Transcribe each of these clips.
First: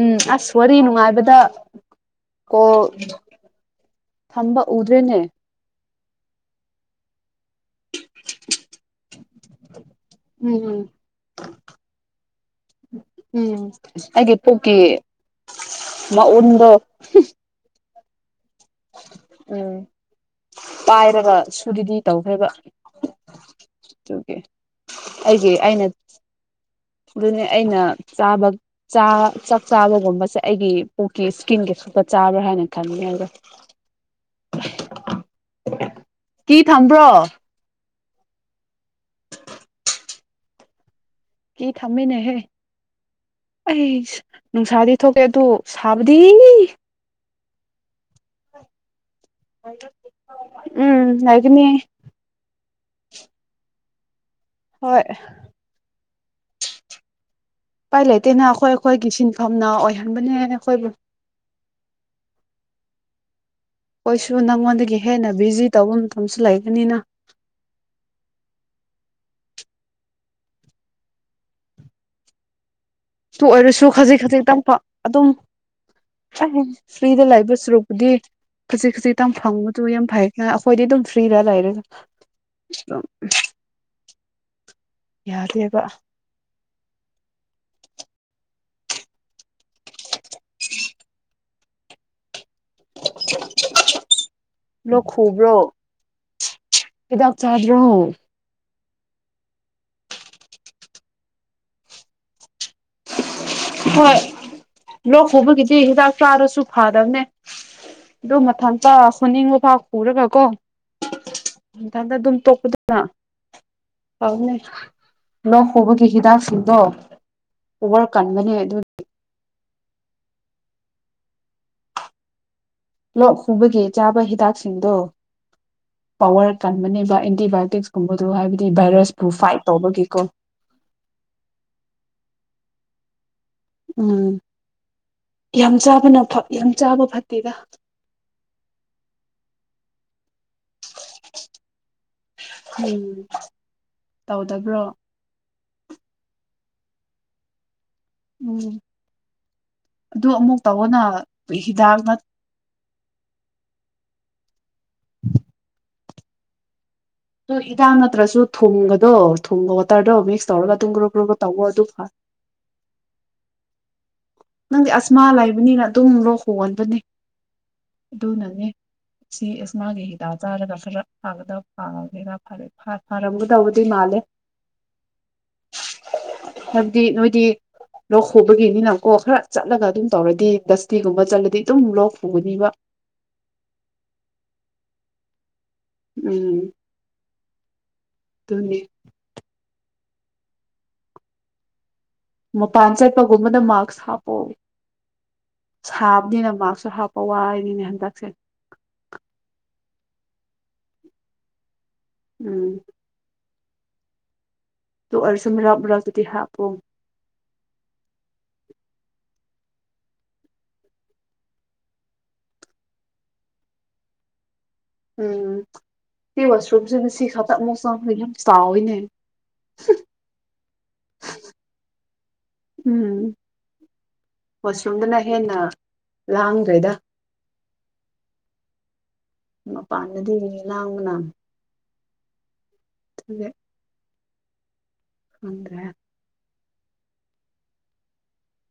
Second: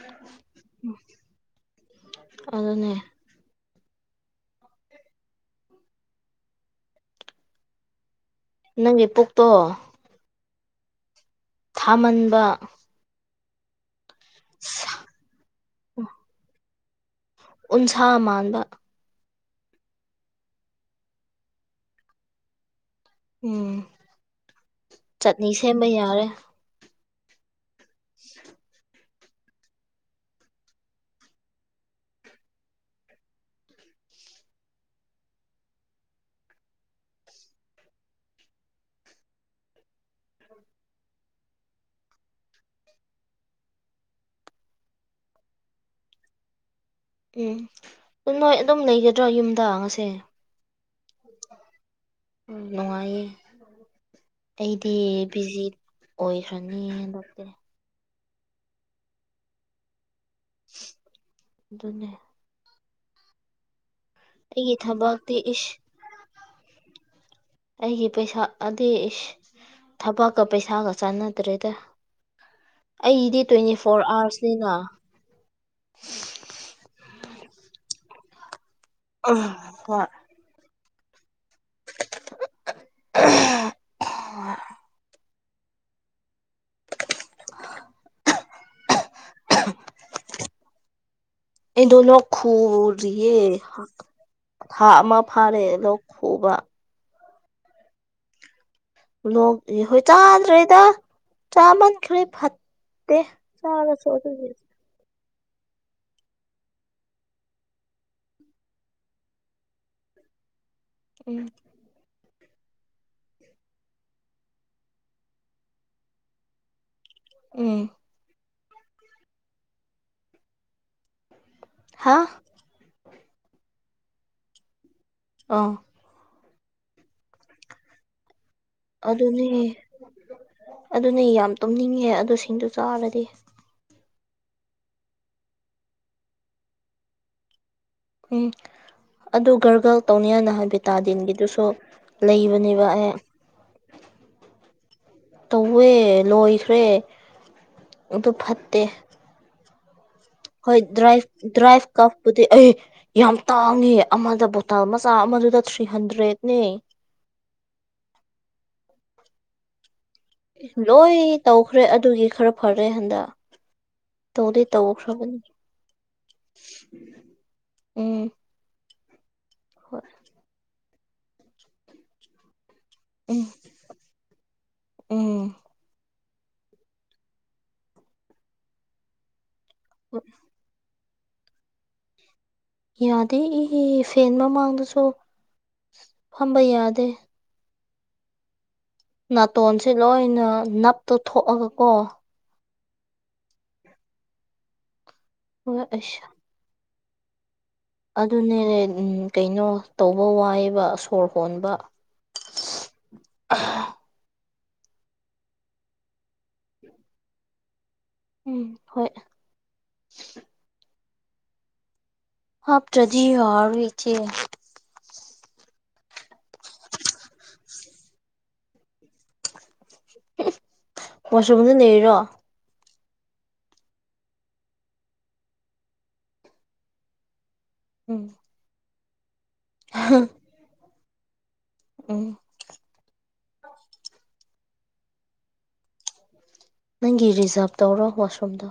ꯎꯝ ꯑꯁ ꯋꯥꯔꯤ ꯅꯨꯡꯉꯥꯏꯕꯗ꯫ ꯀꯣꯜ ꯑꯗꯨꯅꯦ ꯊꯝꯕ ꯎꯗ꯭ꯔꯦꯅꯦ꯫ ꯅꯪꯒꯤ ꯄꯨꯛꯇꯣ꯫ ꯎꯝ ꯎꯝ꯫ ꯊꯥꯃꯟꯕ꯫ ꯎꯝ ꯑꯩꯒꯤ ꯄꯨꯛꯀꯤ ꯃꯎꯟꯗꯣ꯫ ꯎꯟꯁꯥ ꯃꯥꯟꯕ꯫ ꯎꯝ ꯄꯥꯏꯔꯕ ꯁꯨꯗꯨꯗꯤ ꯇꯧꯈ꯭ꯔꯦꯕ꯫ ꯎꯝ ꯑꯗꯨꯒꯤ ꯆꯠꯅꯤ ꯑꯩꯒꯤ ꯑꯩꯅ ꯁꯦꯝꯕ ꯌꯥꯔꯦ꯫ ꯑꯗꯨꯅꯦ ꯑꯩꯅ ꯆꯥꯕ ꯆꯥ ꯆꯥꯛ ꯆꯥꯕꯒꯨꯝꯕꯁꯦ ꯑꯩꯒꯤ ꯄꯨꯣꯛꯀꯤ ꯏꯁꯀꯤꯟ ꯈꯥꯛꯇ ꯆꯥꯕ꯭ꯔꯥ ꯍꯥꯏꯅ ꯈꯟꯕꯅꯦꯕ꯫ ꯀꯤ ꯊꯝꯕ꯭ꯔꯣ꯫ ꯀꯤ ꯊꯝꯅꯦꯍꯦ꯫ ꯑꯩ ꯅꯨꯡꯁꯥꯗꯤ ꯊꯣꯛꯇꯦ ꯑꯗꯨ ꯁꯥꯕꯗꯤ꯫ ꯎꯝ ꯎꯅꯣꯏ ꯑꯗꯨꯝ ꯂꯩꯒ ꯒꯗꯔ ꯌꯨꯝꯗ ꯉꯁꯤ ꯎꯝ ꯂꯩꯒꯅꯤ ꯎꯝ ꯅꯨꯡꯉꯥꯏꯌꯦ꯫ ꯑꯩꯗꯤ ꯍꯣꯏ ꯕꯤꯖꯤ ꯑꯣꯏꯈ꯭ꯔꯅꯤ ꯍꯟꯗꯛꯇꯤ꯫ ꯎꯄꯥꯏ ꯂꯩꯇꯦꯅ ꯑꯩꯈꯣꯏ ꯑꯩꯈꯣꯏꯒꯤ ꯁꯤꯟꯐꯝꯅ ꯑꯣꯏꯍꯟꯕꯅꯦ ꯑꯩꯈꯣꯏꯕꯨ꯫ ꯑꯗꯨꯅꯦ ꯑꯣꯏꯁꯨ ꯑꯩꯒꯤ ꯅꯪꯉꯣꯟꯗꯒꯤ ꯍꯦꯟꯅ ꯊꯕꯛꯇꯤ ꯕꯤꯖꯤ ꯏꯁ ꯇꯧꯕ ꯃꯇꯝꯁꯨ ꯂꯩꯕꯅꯤꯅ꯫ ꯑꯩꯒꯤ ꯄꯩꯁꯥ ꯑꯗꯤ꯫ ꯊꯥꯕꯛꯀ ꯄꯩꯁꯥꯒ ꯆꯥꯟꯅꯗ꯭ꯔꯦꯗ꯫ ꯑꯩꯗꯤ ꯑꯗꯨ ꯇ꯭ꯋꯦꯟꯇꯤ ꯑꯣꯏꯔꯁꯨ ꯐꯣꯔ ꯈꯖꯤꯛ ꯈꯖꯤꯛ ꯑꯥꯋꯥꯔꯁꯅꯤꯅ ꯇꯪꯄ ꯑꯗꯨꯝ꯫ ꯐ꯭ꯔꯤꯗ ꯂꯩꯕ ꯁꯔꯨꯛꯄꯨꯗꯤ꯫ ꯈꯖꯤꯛ ꯈꯖꯤꯛꯇꯪ ꯐꯪꯕꯗꯨ ꯍꯣꯏ ꯌꯥꯝ ꯐꯩ ꯑꯩꯈꯣꯏꯗꯤ ꯑꯗꯨꯝ꯫ ꯐꯔꯤꯔ ꯂꯩꯔꯒ ꯑꯗꯨꯝ꯫ ꯑꯥꯥ꯫ ꯌꯥꯗꯦꯕ꯫ ꯑꯩꯗꯣ ꯂꯣꯛ ꯈꯨꯔꯤꯌꯦ꯫ ꯊꯥ ꯂꯣꯛ ꯑꯃ ꯈꯨꯕ꯭ꯔꯣ ꯐꯥꯔꯦ ꯂꯣꯛ ꯈꯨꯕ꯫ ꯍꯤꯗꯥꯛ ꯆꯥꯗ꯭ꯔꯣ꯫ ꯂꯣꯛ ꯍꯣꯏ ꯆꯥꯗ꯭ꯔꯦꯗ ꯆꯥꯃꯟꯈ꯭ꯔꯦ ꯐꯠꯇꯦ꯫ ꯆꯒ ꯁꯣ ꯍꯣꯏ ꯑꯗꯨꯁꯦ ꯂꯣꯛ ꯎꯕꯒꯤꯗꯤ ꯍꯤꯗꯥꯛ ꯆꯥꯔꯁꯨ ꯐꯥꯗꯕꯅꯦ ꯑꯗꯨ ꯃꯊꯟꯇ ꯍꯨꯅꯤꯡꯕ ꯄꯥꯎ ꯈꯨꯔꯒ ꯀꯣ ꯎꯝ ꯃꯊꯪꯇ ꯑꯗꯨꯝ ꯄꯅ ꯂꯧꯣꯛ ꯍꯕꯒꯤ ꯍꯤꯗꯥꯛꯁꯤꯡꯗꯣ ꯎꯝ ꯕꯔ ꯀꯟꯕꯅꯦ ꯑꯗꯨꯒꯤ ꯍꯥ ꯂꯣꯛ ꯍꯨꯕꯒꯤ ꯆꯥꯕ ꯍꯤꯗꯥꯛꯁꯤꯡꯗꯣ ꯑꯥ ꯄꯋꯥꯔ ꯀꯟꯕꯅꯦꯕ ꯑꯦꯟꯇꯤꯕꯥꯏꯌꯣꯇꯤꯛꯁꯀꯨꯝꯕꯗꯨ ꯍꯥꯏꯕꯗꯤ ꯚꯥꯏꯔꯁꯄꯨ ꯑꯗꯨꯅꯦ ꯐꯥꯏꯠ ꯇꯧꯕꯒꯤꯀꯣ ꯑꯗꯨꯅꯦ ꯌꯥꯝ ꯇꯨꯝꯅꯤꯡꯉꯦ ꯑꯗꯨ ꯁꯤꯡꯗꯨ ꯆꯥꯔꯗꯤ ꯎꯝ ꯌꯥꯝ ꯆꯥꯕꯅ ꯌꯥꯝ ꯆꯥꯕ ꯐꯠꯇꯦꯗ ꯎꯝ ꯑꯗꯨ ꯒꯔꯒꯜ ꯇꯧꯅꯤꯌꯥ ꯅꯍꯥꯟ ꯚꯤꯇꯥꯗꯤꯟꯒꯤꯗꯨꯁꯨ ꯂꯩꯕꯅꯦꯕ ꯑꯦ ꯎꯝ ꯇꯧꯗꯕ꯭ꯔꯣ ꯇꯧꯋꯦ ꯂꯣꯏꯈ꯭ꯔꯦ ꯑꯗꯨ ꯎꯝ ꯐꯠꯇꯦ ꯑꯗꯨ ꯑꯃꯨꯛ ꯍꯣꯏ ꯇꯧꯑꯣꯅ ꯗ꯭ꯔꯥꯏ ꯗ꯭ꯔꯥꯏꯚ ꯍꯤꯗꯥꯛ ꯅꯠ ꯀꯥꯐꯄꯗꯤ ꯌꯥꯝ ꯇꯥꯡꯉ ꯑꯃꯗ ꯕꯣꯇꯥꯜ ꯃꯆꯥ ꯑꯃꯗꯨꯗ ꯊ꯭ꯔꯤ ꯍꯟꯗ꯭ꯔꯦꯠꯅꯦ ꯑꯣ ꯏꯤꯗꯥꯛ ꯅꯠꯇ꯭ꯔꯁꯨ ꯊꯨꯝꯕꯗꯣ ꯊꯨꯝꯕ ꯇꯔꯗꯣ ꯑꯣ ꯃꯤꯛꯁ ꯇꯧꯔꯒ ꯂꯣꯏ ꯇꯨꯡꯒ꯭ꯔꯣ ꯭ꯔꯣꯣ ꯇꯧꯕꯧꯕ ꯇꯧꯈ꯭ꯔꯦ ꯑꯗꯨ ꯐ ꯑꯗꯨꯒꯤ ꯈꯔ ꯐꯔꯦ ꯍꯟꯗꯛ ꯇꯧꯗꯤ ꯅꯪꯗꯤ ꯑꯁꯃꯥ ꯇꯧꯈ꯭ꯔꯕꯅꯤ ꯂꯩꯕꯅꯤꯅ ꯑꯗꯨꯝ ꯂꯣꯛ ꯍꯣꯡꯍꯟꯕꯅꯤ ꯎꯝ ꯑꯗꯨꯅꯅꯦ ꯁꯤ ꯍꯣꯏ ꯑꯦꯃꯥꯒꯤ ꯍꯤꯗ ꯆꯥꯔꯒ ꯐꯔ ꯐꯥꯒꯗꯕ ꯐꯥꯉꯒꯦꯔ ꯐꯔ ꯍ ꯍ ꯔꯝꯒꯗꯕꯨꯗ ꯃꯥꯜ ꯎꯝ ꯍꯥꯏꯕꯗꯤ ꯅꯣꯏꯗꯤ ꯂꯧꯣꯛ ꯍꯕꯒꯤꯅꯤꯅꯀꯣ ꯈꯔ ꯆꯠꯂꯒ ꯑꯗꯨꯝ ꯎꯝ ꯇꯧꯔꯗꯤꯁ ꯐꯤꯒꯨꯝꯕ ꯆꯠꯂꯗꯤ ꯑꯗꯨꯝ ꯂꯣꯛ ꯄꯨꯒꯅꯤꯕ ꯌꯥꯗꯦ ꯏ ꯐꯦꯟ ꯃꯃꯥꯡꯗꯁꯨ ꯐꯝꯕ ꯌꯥꯗꯦ ꯑꯗꯨꯅꯦ ꯅꯥꯇꯣꯟꯁꯦ ꯂꯣꯏꯅ ꯅꯞꯇ ꯊꯣꯛꯑꯒ ꯀꯣ ꯃꯄꯥꯟ ꯆꯠꯄꯒꯨꯝꯕꯅ ꯃꯥꯛꯁ ꯍꯥꯞꯄꯑꯣ ꯍꯣꯏ ꯑꯁ ꯁꯥꯕꯅꯤꯅ ꯃꯥꯛꯁꯁꯨ ꯍꯥꯞꯄ ꯍ ꯑꯗꯨꯅꯦ ꯀꯩꯅꯣ ꯇꯧꯕ ꯋꯥꯏꯕ ꯁꯣꯔ ꯍꯣꯟꯕ ꯎꯝ ꯑ ꯇ ꯑ ꯁꯨꯝ ꯔꯥꯛꯕꯔꯥꯛ ꯑꯗꯨꯗꯤ ꯍꯥꯞꯄꯣ ꯎꯝ ꯍꯣꯏ ꯍꯥ ꯇ꯭ꯔꯖꯤ ꯍꯥꯏꯔ ꯏꯆꯦ ꯎꯝ ꯁꯤ ꯋꯥꯁꯔꯨꯝꯁꯤꯅ ꯁꯤ ꯈꯛꯇ ꯑꯃꯨꯛ ꯆ ꯌꯥꯝ ꯆꯥꯎꯋꯏꯅꯦ ꯃꯁꯃꯗꯤ ꯅꯔꯣ ꯎꯝ ꯃꯁꯔꯨꯝꯗꯨꯅ ꯍꯦꯟꯅ ꯂꯥꯡꯈ꯭ꯔꯩꯗ ꯎꯝ ꯄꯅꯗꯤ ꯂꯥꯡꯅꯥ ꯎꯝ ꯊꯦ ꯐꯗꯦ ꯅꯪꯒꯤ ꯔꯤꯖꯥꯕ ꯇꯧꯔꯣ ꯋꯥꯁꯔꯨꯝꯗꯣ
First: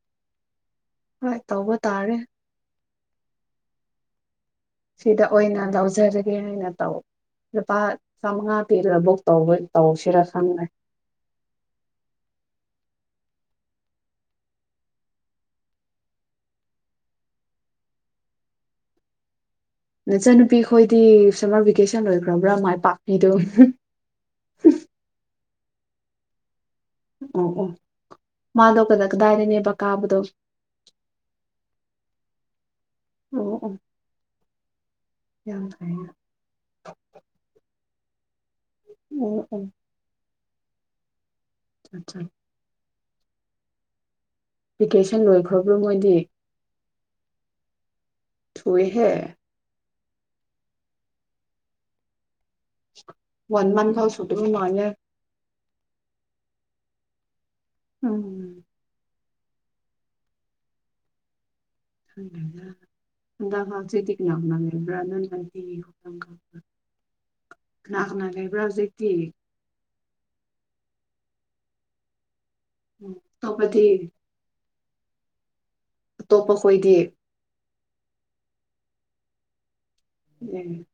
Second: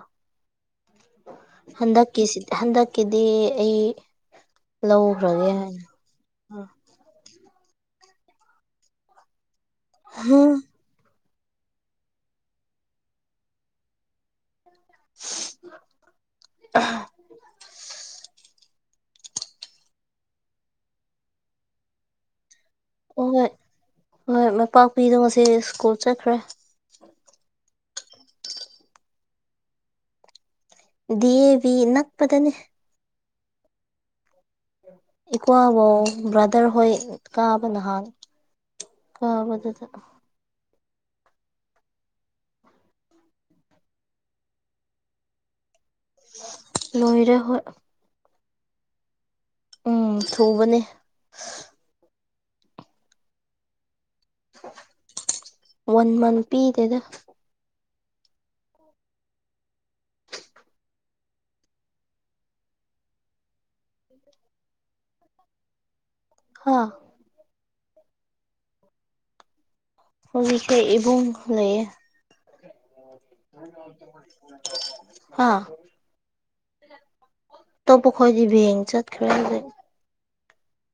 ꯍꯣꯏ ꯇꯧꯕ ꯇꯥꯔꯦ ꯍꯟꯗꯛꯀꯤꯁꯤꯗꯤ ꯍꯟꯗꯛꯀꯤꯗꯤ ꯑꯩ ꯁꯤꯗ ꯂꯧꯈ꯭ꯔꯒꯦ ꯑꯣꯏꯅ ꯍꯥꯏꯅ ꯂꯧꯖꯔꯒꯦꯅ ꯇꯧ ꯂꯨꯄꯥ ꯆꯥꯃꯉꯥ ꯄꯤꯔꯒ ꯕꯨꯛ ꯇꯧꯕ ꯇꯧꯁꯤꯔꯥ ꯈꯪꯅꯦ ꯍꯣꯏ ꯑ ꯅꯆꯟꯅꯨꯄꯤ ꯈꯈꯣꯏꯗꯤ ꯁꯝꯃꯔ ꯚꯦꯀꯦꯁꯟ ꯂꯣꯏꯈ꯭ꯔꯕ꯭ꯔꯥ ꯄꯥꯛꯄꯤꯗꯣ ꯑꯣꯏ ꯍꯣꯏ ꯃꯥꯏꯄꯥꯛꯄꯤꯗꯣ ꯉꯁꯤ ꯁ꯭ꯀꯨꯜ ꯆꯠꯈ꯭ꯔꯦ ꯑꯣ ꯑꯣ ꯃꯥꯗꯣ ꯀꯗꯥ ꯀꯗꯥꯏꯔꯤꯅꯦꯕ ꯀꯥꯕꯗꯣ ꯗꯤ ꯑꯦ ꯚꯤ ꯅꯛꯄꯗꯅꯦ ꯑꯣ ꯑꯣ ꯌꯥꯝ ꯏꯀ꯭ꯋꯥꯕꯧ ꯐꯩꯌꯦ ꯕ꯭ꯔꯥꯗꯔ ꯍꯣꯏ ꯀꯥꯕ ꯅꯍꯥꯛ ꯑꯣ ꯑꯣ ꯀꯕꯗꯗ ꯑꯆꯥ ꯚꯤꯀꯦꯁꯟ ꯂꯣꯏꯈ꯭ꯔꯕ꯭ꯔꯥ ꯃꯣꯏꯗꯤ ꯂꯣꯏꯔꯦ ꯍꯣꯏ ꯊꯣꯏꯍꯦ ꯎꯝ ꯊꯨꯕꯅꯦ ꯋꯥꯟꯃꯥꯟ ꯈꯥꯎ ꯁꯇ ꯃꯥꯅꯦꯦ ꯋꯥꯟ ꯃꯟꯊ ꯄꯤꯗꯦꯗ ꯎꯝ ꯍꯗ ꯍꯜꯁ ꯀꯅ ꯍꯅ ꯃꯕ꯭ꯔꯅ ꯍꯥꯥ ꯂꯥꯛꯅ ꯂꯩꯕ꯭ꯔꯥ ꯍꯧꯁꯀꯤ ꯍꯧꯈꯩ ꯏꯕꯨꯡ ꯂꯩ ꯎꯝ ꯑꯇꯣꯞꯄꯗꯤ ꯑꯥ ꯑꯇꯣꯞꯄ ꯈꯣꯏꯗꯤ ꯑꯇꯣꯞꯄ ꯑꯩꯈꯣꯏꯗꯤ ꯕꯦꯡ ꯆꯠꯈ꯭ꯔꯦ ꯑꯗꯨꯖꯤ ꯎꯝ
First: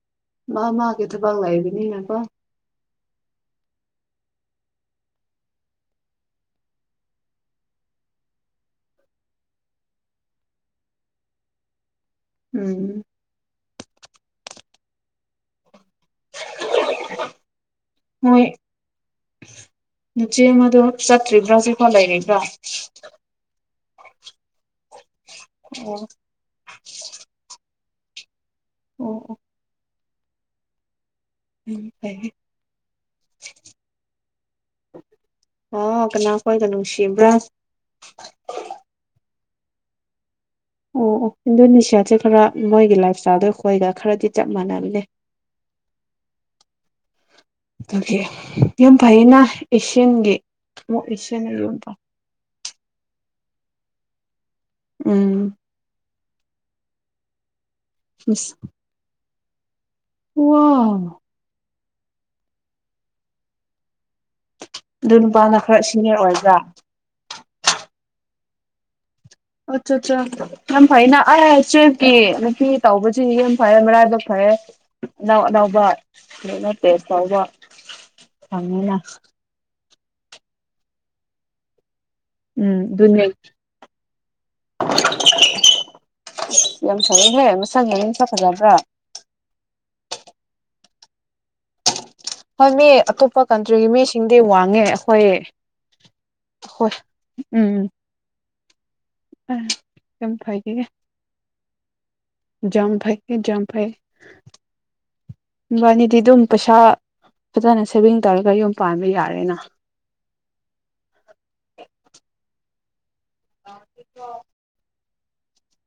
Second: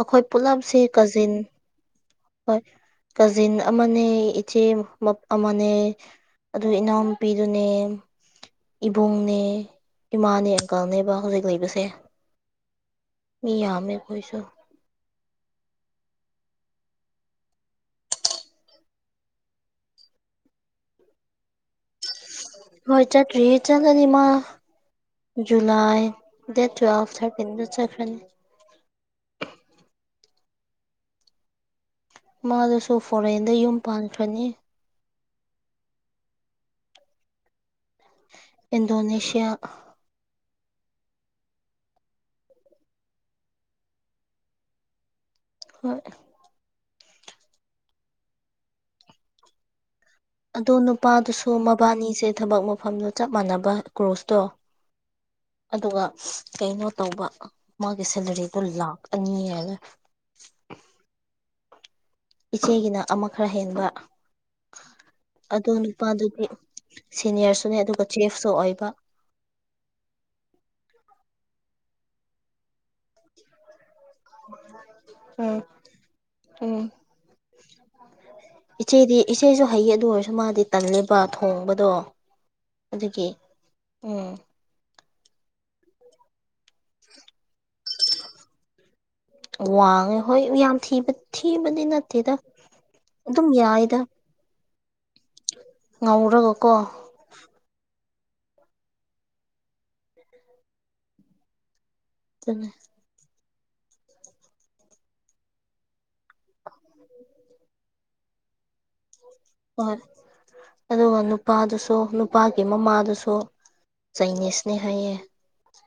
ꯑꯩꯈꯣꯏ ꯃꯥ ꯄꯨꯂꯝꯞꯁꯤ ꯃꯥꯒꯤ ꯀꯖꯤꯟ ꯊꯕꯛ ꯂꯩꯕꯅꯤꯅꯀꯣ ꯍꯣꯏ ꯀꯖꯤꯟ ꯑꯃꯅꯦ ꯏꯆꯦ ꯑꯃꯅꯦ ꯑꯗꯨ ꯏꯅꯥꯎꯨꯄꯤꯗꯨꯅꯦ ꯏꯕꯨꯡꯅꯦ ꯏꯃꯥꯅꯦ ꯑꯪꯀꯜꯅꯦꯕ ꯍꯧꯖꯤꯛ ꯂꯩꯕꯁꯦ ꯎꯝ ꯏ ꯌꯥꯃꯦ ꯀꯣꯏꯁ [unintelligible] ꯍꯣꯏ ꯅꯨꯆꯦ ꯑꯃꯗ ꯆꯠꯇ꯭ꯔꯤꯕ꯭ꯔꯥ ꯁꯤꯦꯀꯣ ꯂꯩꯔꯤꯕ꯭ꯔꯥ ꯍꯣꯏ ꯆꯠ꯭ꯔꯤ ꯆꯒꯅꯤꯃ ꯑꯣ ꯖꯨꯂꯥꯏ ꯗꯦꯠ ꯇꯨꯋꯦꯜ ꯍꯥꯏꯔꯀꯤꯟ ꯆꯈ꯭ꯔꯅꯤ ꯑꯣꯝ ꯑꯣ ꯎꯝ ꯐꯩ ꯃꯥꯗꯨꯁꯨ ꯐꯣꯔꯦꯟꯗ ꯌꯨꯝ ꯄꯥꯟꯈ꯭ꯔꯅꯤ ꯑꯣ ꯀꯅꯥ ꯀꯣꯏꯗꯅꯅꯨꯡꯁꯤꯕ꯭ꯔꯥ ꯏꯟꯗꯣꯅꯦꯁꯤꯌꯥ ꯑꯣ ꯑꯣ ꯏꯟꯗꯣꯅꯦꯁꯤꯌꯥꯁꯦ ꯈꯔ ꯃꯣꯏꯒꯤ ꯂꯥꯏꯞ ꯏꯁꯇꯥꯏꯜꯗꯣ ꯑꯩꯈꯣꯏꯒ ꯈꯔꯗꯤ ꯆꯞ ꯃꯥꯟꯅꯝꯅꯦ ꯍꯣꯏ ꯌꯥꯝ ꯐꯥꯏꯅꯁꯤ ꯑꯗꯣ ꯅꯨꯄꯥꯗꯨꯁꯨ ꯃꯕꯥꯅꯤꯁꯦ ꯊꯕꯛ ꯃꯐꯝꯗꯣ ꯆꯞ ꯃꯥꯟꯅꯕ ꯀꯣꯔ꯭ꯔꯣꯁꯇꯣ ꯎꯝ ꯀꯩꯅꯣ ꯇꯧꯕ ꯃꯥꯒꯤ ꯁꯦꯂꯔꯤꯗꯣ ꯂꯥꯛ ꯑꯅꯤ ꯍꯥꯏꯒ ꯋꯥ ꯏꯆꯦꯒꯤꯅ ꯑꯃ ꯈꯔ ꯍꯦꯟꯕ ꯑꯗꯨ ꯅꯨꯄꯥꯅ ꯑꯗꯨ ꯈꯔ ꯁꯤꯅꯤꯌꯔ ꯅꯨꯄꯥꯗꯨꯗꯤ ꯑꯣꯏꯕ꯭ꯔꯥ ꯁꯤꯅꯤꯌꯔꯁꯨꯅꯦ ꯑꯗꯨꯒ ꯆꯤꯐ ꯁꯣꯛꯏꯕ ꯑꯠꯆꯥ ꯑꯠꯆꯥ ꯌꯥꯝ ꯐꯩꯅ ꯑ ꯆꯒꯤ ꯇꯧꯕꯁꯤ ꯌꯦ ꯐꯔꯦ ꯃꯔꯥꯏꯕꯛ ꯐꯔꯦ ꯑꯅꯎ ꯎꯝ ꯑꯅꯎꯕ ꯑꯗꯨꯅ ꯎꯝ ꯇꯦꯁ ꯇꯧꯕ ꯐꯪꯉꯤꯅ ꯏꯆꯦꯗꯤ ꯏꯆꯦꯁꯨ ꯍꯩ ꯑꯗꯨ ꯑꯣꯏꯔꯁꯨ ꯃꯥꯗꯤ ꯇꯜꯂꯦꯕ ꯊꯣꯡꯕꯗꯣ ꯎꯝ ꯟꯌꯥ ꯑꯗꯨꯒꯤ ꯎꯝ ꯌꯥꯝ ꯁꯔꯦꯍꯦ ꯃꯁꯥ ꯌꯥꯅꯝꯁ ꯐꯖꯕ꯭ꯔꯥ ꯋꯥꯡꯉꯦ ꯍꯣꯏ ꯌꯥꯝ ꯊꯤꯕꯗꯤ ꯅꯠꯇꯦ ꯍꯣꯏ ꯃꯤ ꯑꯇꯣꯞꯄ ꯀꯟꯇ꯭ꯔꯤꯒꯤ ꯃꯤꯁꯤꯡꯗꯤ ꯋꯥꯡꯉꯦ ꯑꯩꯣꯏ ꯉꯥꯎꯔꯒꯀꯣ ꯎꯝꯝ ꯑ ꯀꯝ ꯐꯒꯦ ꯑꯗꯨꯅꯦ ꯌꯥ ꯐꯥꯏ ꯌꯥꯝ ꯐꯥꯏ ꯕꯥꯅꯤꯗꯤ ꯑꯗꯨꯝ ꯄꯩꯁꯥ ꯐꯖꯅ ꯁꯦꯚꯤꯡ ꯇꯧꯔꯒ ꯌꯨꯝ ꯄꯥꯟꯕ ꯌꯥꯔꯦ ꯍꯣꯏ ꯑꯗꯨꯒ ꯅꯨꯄꯥꯗꯨꯁꯨ ꯅꯨꯄꯥꯒꯤ ꯃꯃꯥꯗꯨꯁꯨ ꯊꯣ ꯆꯥꯏ ꯅꯁꯤꯅꯦ ꯍꯥꯏꯌꯦ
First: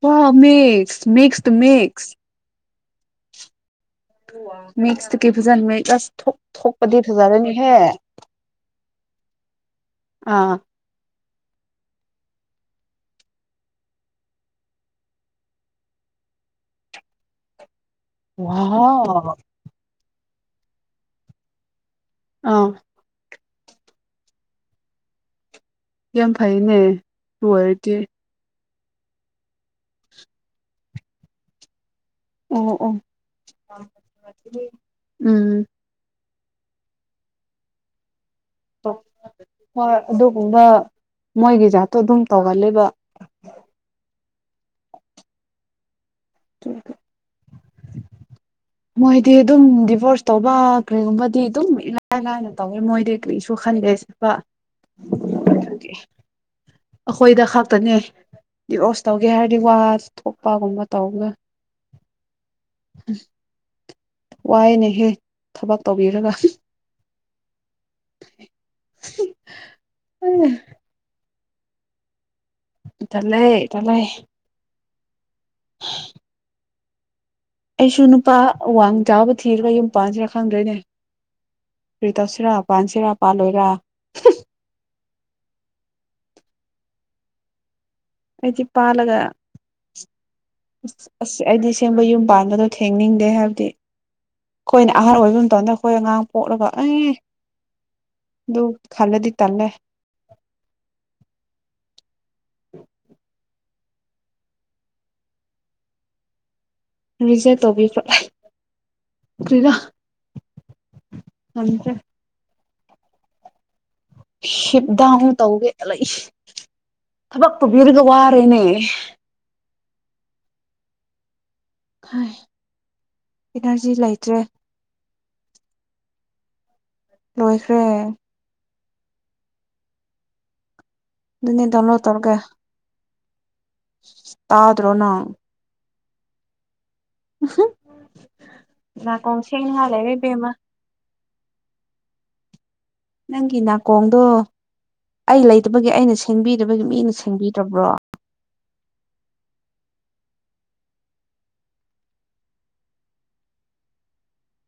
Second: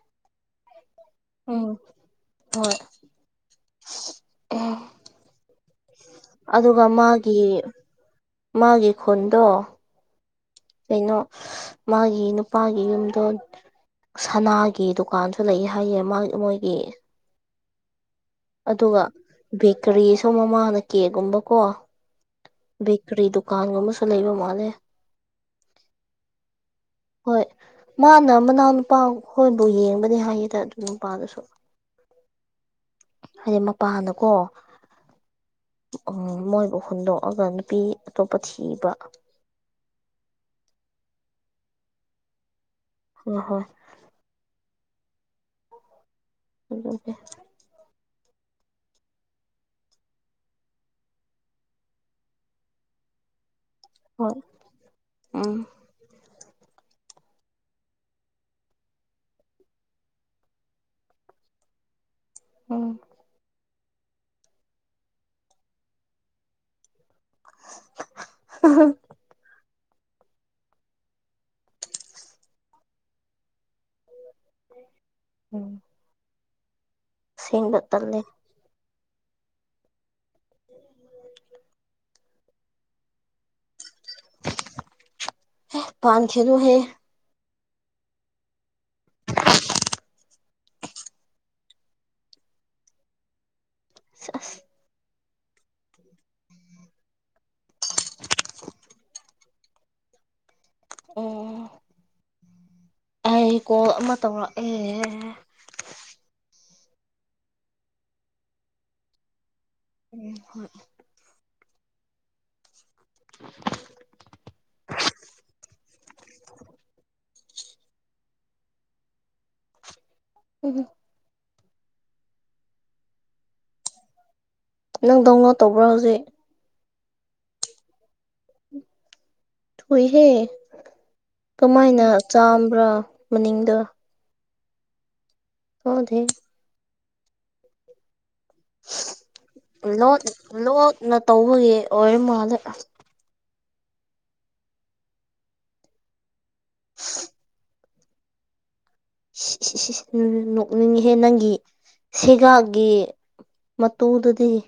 ꯍ ꯃꯤꯁ ꯃꯁ ꯎꯝ ꯃꯤꯁ [unintelligible] ꯃꯤꯛꯁꯇ ꯀꯩ ꯐꯖꯟꯕ ꯀ꯭ꯂꯁ ꯑꯗꯨꯒ ꯊꯣꯛꯄꯗꯤ ꯃꯥꯒꯤ ꯐꯖꯔꯅꯤꯍꯦ ꯃꯥꯒꯤ ꯈꯨꯟꯗꯣ ꯑꯥ ꯀꯩꯅꯣ ꯃꯥꯒꯤ ꯅꯨꯄꯥꯒꯤ ꯌꯨꯝꯗꯣ ꯁꯅꯥꯒꯤ ꯗꯨꯀꯥꯟꯁꯨ ꯂꯩ ꯍꯥꯏꯌꯦ ꯃꯣꯏꯒꯤ ꯑꯗꯨꯒ ꯋꯥꯎ ꯕꯦꯀꯔꯤꯁ ꯁꯣ ꯃꯃꯥꯅ ꯀꯦꯛꯒꯨꯝꯕꯀꯣ ꯑꯥ ꯕꯦꯀꯔꯤ ꯗꯨꯀꯥꯟꯒꯨꯝꯕꯁꯨ ꯂꯩꯕ ꯃꯥꯜꯂꯦ ꯌꯥꯝ ꯐꯩꯅꯦ ꯍꯣꯏ ꯑꯗꯨ ꯑꯣꯏꯔꯗꯤ ꯃꯥꯅ ꯃꯅꯥꯎ ꯅꯨꯄꯥ ꯍꯣꯏꯕꯨ ꯌꯦꯡꯕꯅꯤ ꯍꯥꯏꯌꯦꯗ ꯑꯗꯨ ꯅꯨꯄꯥꯗꯨꯁꯨ ꯑꯣ ꯑꯣ ꯍꯥꯏꯗꯤ ꯃꯄꯥꯟꯅꯀꯣ ꯎꯝ ꯃꯣꯏꯕꯨ ꯍꯨꯟꯗꯣꯛꯑꯒ ꯅꯨꯄꯤ ꯑꯇꯣꯞꯄ ꯊꯤꯕ ꯍꯣꯏ ꯑꯗꯨꯒꯨꯝꯕ ꯃꯣꯏꯒꯤꯖꯥꯇꯣ ꯑꯗꯨꯝ ꯇꯧꯒꯂꯕ ꯑ ꯍꯣ ꯎꯀꯦ ꯃꯣꯏꯗꯤ ꯑꯗꯨꯝ ꯗꯤꯚꯣꯔꯁ ꯇꯧꯕ ꯀꯔꯤꯒꯨꯝꯕꯗꯤ ꯑꯗꯨꯝ ꯏꯂꯥꯏ ꯂꯥꯏꯅ ꯇꯧꯋ ꯃꯣꯏꯗꯤ ꯀꯔꯤꯁꯨ ꯁ ꯈꯟꯒꯦ ꯆꯄ ꯍꯣꯏ ꯎꯝ ꯑꯩꯈꯣꯏꯗ ꯈꯛꯇꯅꯦ ꯗꯤꯚꯣꯁ ꯇꯧꯒꯦ ꯍꯥꯏꯔꯗꯤ ꯋꯥ ꯊꯣꯛꯄꯒꯨꯝꯕ ꯇꯧꯅ ꯎꯝ ꯋꯥꯏꯦꯅꯦꯍꯦ ꯊꯕꯛ ꯇꯧꯕꯤꯔꯒ ꯎ ꯎꯝ ꯏꯗ ꯂꯩꯦ ꯏꯗ ꯂꯩꯦ ꯎꯝ ꯑꯁꯦꯡꯕ ꯑꯩꯁꯨ ꯇꯜꯂꯦ ꯅꯨꯄꯥ ꯋꯥꯡ ꯆꯥꯕ ꯊꯤꯔꯒ ꯌꯨꯝ ꯄꯥꯟꯁꯤꯔꯥ ꯈꯪꯗꯣꯏꯅꯦ ꯇꯧꯁꯤꯔꯥ ꯄꯥꯟꯁꯤꯔꯥ ꯄꯥꯜꯂꯣꯏꯔꯥ ꯄꯥꯟ ꯈꯅꯨ ꯍꯦ ꯑꯗꯤ ꯄꯥꯂꯒ ꯑ ꯑꯁ ꯑꯩꯗꯤ ꯁꯦꯝꯕ ꯌꯨꯝ ꯄꯥꯟꯕꯗꯣ ꯊꯦꯡꯅꯤꯡꯗꯦ ꯍꯥꯏꯕꯗꯤ ꯑꯁ ꯑꯩꯈꯣꯏꯅ ꯑꯍꯥꯟꯕ ꯑꯣꯏꯕ ꯑꯗꯨ ꯅꯈꯣꯏ ꯑꯉꯥꯡ ꯄꯣꯛꯂꯒ ꯑꯦ ꯑꯗꯨꯗꯨ ꯈꯜꯂꯗꯤ ꯇꯜꯂꯦ ꯑꯣ ꯍ ꯀꯣ ꯑꯃ ꯇꯧꯔꯛꯑꯦ ꯔꯤꯖꯦꯛ ꯇꯕꯤ ꯀꯔꯤꯗ ꯎꯝ ꯍꯣꯏ ꯊꯪꯗ [unintelligible] ꯁꯤꯕꯗ ꯑꯃꯨ ꯇꯧꯒꯦꯂ ꯊꯕꯛ ꯄꯨꯨꯕꯤꯔꯒ ꯋꯥꯔꯦꯅꯦ ꯎ ꯍꯥꯏ ꯏꯅꯔꯖꯤ ꯂꯩꯇ꯭ꯔꯦ ꯅꯪ ꯗꯎꯟꯂꯣꯠ ꯇꯧꯕ꯭ꯔꯣ ꯍꯧꯖꯤꯛ ꯂꯣꯏꯁꯦ ꯊꯨꯏꯍꯦ ꯑꯗꯨꯅꯦ ꯗꯥꯎꯟꯂꯣꯗ ꯀꯃꯥꯏꯅ ꯇꯧꯔꯒ ꯆꯥꯝꯕ꯭ꯔꯥ ꯃꯅꯤꯡꯗ ꯇꯥꯗ꯭ꯔꯣꯅ ꯍꯗꯦ ꯑ ꯂ ꯏꯕꯦꯝꯃ ꯂꯣꯟꯅ ꯇꯧꯕꯒꯤ ꯑꯣꯏꯔꯝ ꯃꯥꯜꯂꯦ ꯅꯪꯒꯤ ꯅꯥꯀꯣꯡꯗꯣ ꯑꯩ ꯂꯩꯇꯕꯒꯤ ꯑꯩꯅ ꯁꯦꯡꯕꯤꯗꯕꯒꯤ ꯃꯤꯅ ꯁꯦꯡꯕꯤꯗ꯭ꯔꯕ꯭ꯔꯣ ꯍꯦ ꯅꯪꯒꯤ ꯁꯦꯒꯒꯤ ꯃ ꯎꯗꯗꯤꯦ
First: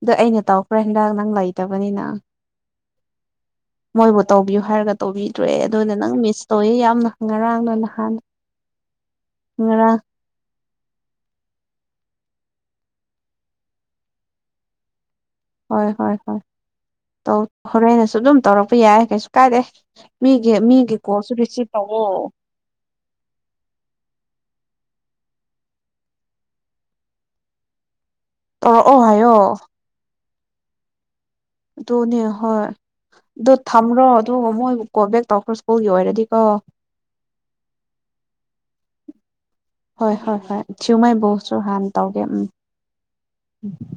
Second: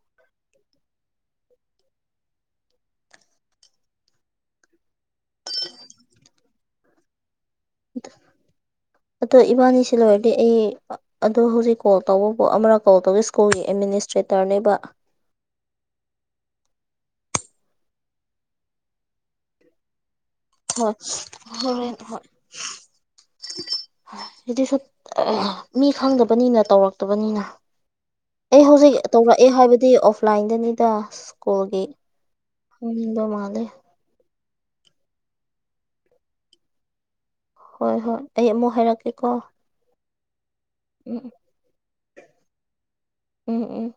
ꯑꯗꯣ ꯑꯩꯅ ꯇꯧꯈ꯭ꯔꯦ ꯍꯟꯗꯥꯛ ꯅꯪ ꯂꯩꯇꯕꯅꯤꯅ ꯃꯣꯏꯕꯨ ꯇꯧꯕꯤꯌꯨ ꯍꯥꯏꯔꯒ ꯇꯧꯕꯤꯗ꯭ꯔꯦ ꯑꯗꯨꯅ ꯅꯪ ꯃꯤꯁ ꯇꯧꯋ ꯌꯥꯝꯅ ꯉꯔꯥꯡ ꯑꯣ ꯏꯕꯥꯅꯤ ꯉꯔꯥꯡ ꯁꯤꯂꯣ ꯍꯥꯏꯗꯤ ꯑꯩ ꯑꯗꯣ ꯍꯧꯖꯤꯛ ꯀꯣꯜ ꯇꯧꯕꯕꯨ ꯑꯃꯅ ꯀꯣꯜ ꯇꯧꯋꯤ ꯁ꯭ꯀꯨꯜꯒꯤ ꯑꯦꯗꯃꯤꯅꯤꯁꯇ꯭ꯔꯦꯇꯔꯅꯦꯕ ꯍꯣꯏ ꯍꯣꯏ ꯍꯣꯏ ꯍꯣꯔꯦꯟꯅꯁꯨ ꯑꯗꯨꯝ ꯇꯧꯔꯛꯄ ꯌꯥꯏ ꯀꯩꯁꯨ ꯀꯥꯏꯗꯦ ꯃꯤꯒꯤ ꯍꯣꯏ ꯃꯤꯒꯤ ꯀꯣꯜꯁꯨ ꯔꯤꯁꯤꯞ ꯍꯣꯔꯦꯟ ꯇꯧꯋ ꯍꯣꯏ ꯁꯤꯗꯤꯁꯨ ꯃꯤ ꯈꯪꯗꯕꯅꯤꯅ ꯇꯧꯔꯛꯇꯕꯅꯤꯅ ꯑꯩ ꯍꯧꯖꯤꯛ ꯇꯧꯔꯛꯑꯣ ꯍꯥꯏꯌꯣ ꯇꯧꯔꯛꯑꯦ ꯍꯥꯏꯕꯗꯤ ꯑꯣꯐꯂꯥꯏꯟꯗꯅꯤꯗ ꯁ꯭ꯀꯨꯜꯒꯤ ꯇꯅꯦ ꯍꯣꯏ ꯈꯪꯅꯤꯡꯕ ꯑꯗꯨ ꯃꯥꯜꯂꯦ ꯊꯝꯔꯣ ꯑ ꯃꯣꯏꯕꯨ ꯀꯣꯜꯕꯦꯛ ꯇꯧꯈ꯭ꯔꯣ ꯁ꯭ꯀꯨꯜꯒꯤ ꯑꯣꯏꯔꯗꯤ ꯀꯣ ꯍꯣꯏ ꯍꯣꯏ ꯑꯩ ꯑꯃꯨꯛ ꯍꯥꯏꯔꯛꯀꯦꯀꯣ ꯍꯣꯏ ꯍꯣꯏ ꯍꯣꯏ ꯎꯝ ꯊꯤꯌꯨꯉꯩꯕꯨꯁꯨ ꯍꯥꯟꯅ ꯇꯧꯒꯦ ꯎꯝ ꯎꯝ ꯎꯝ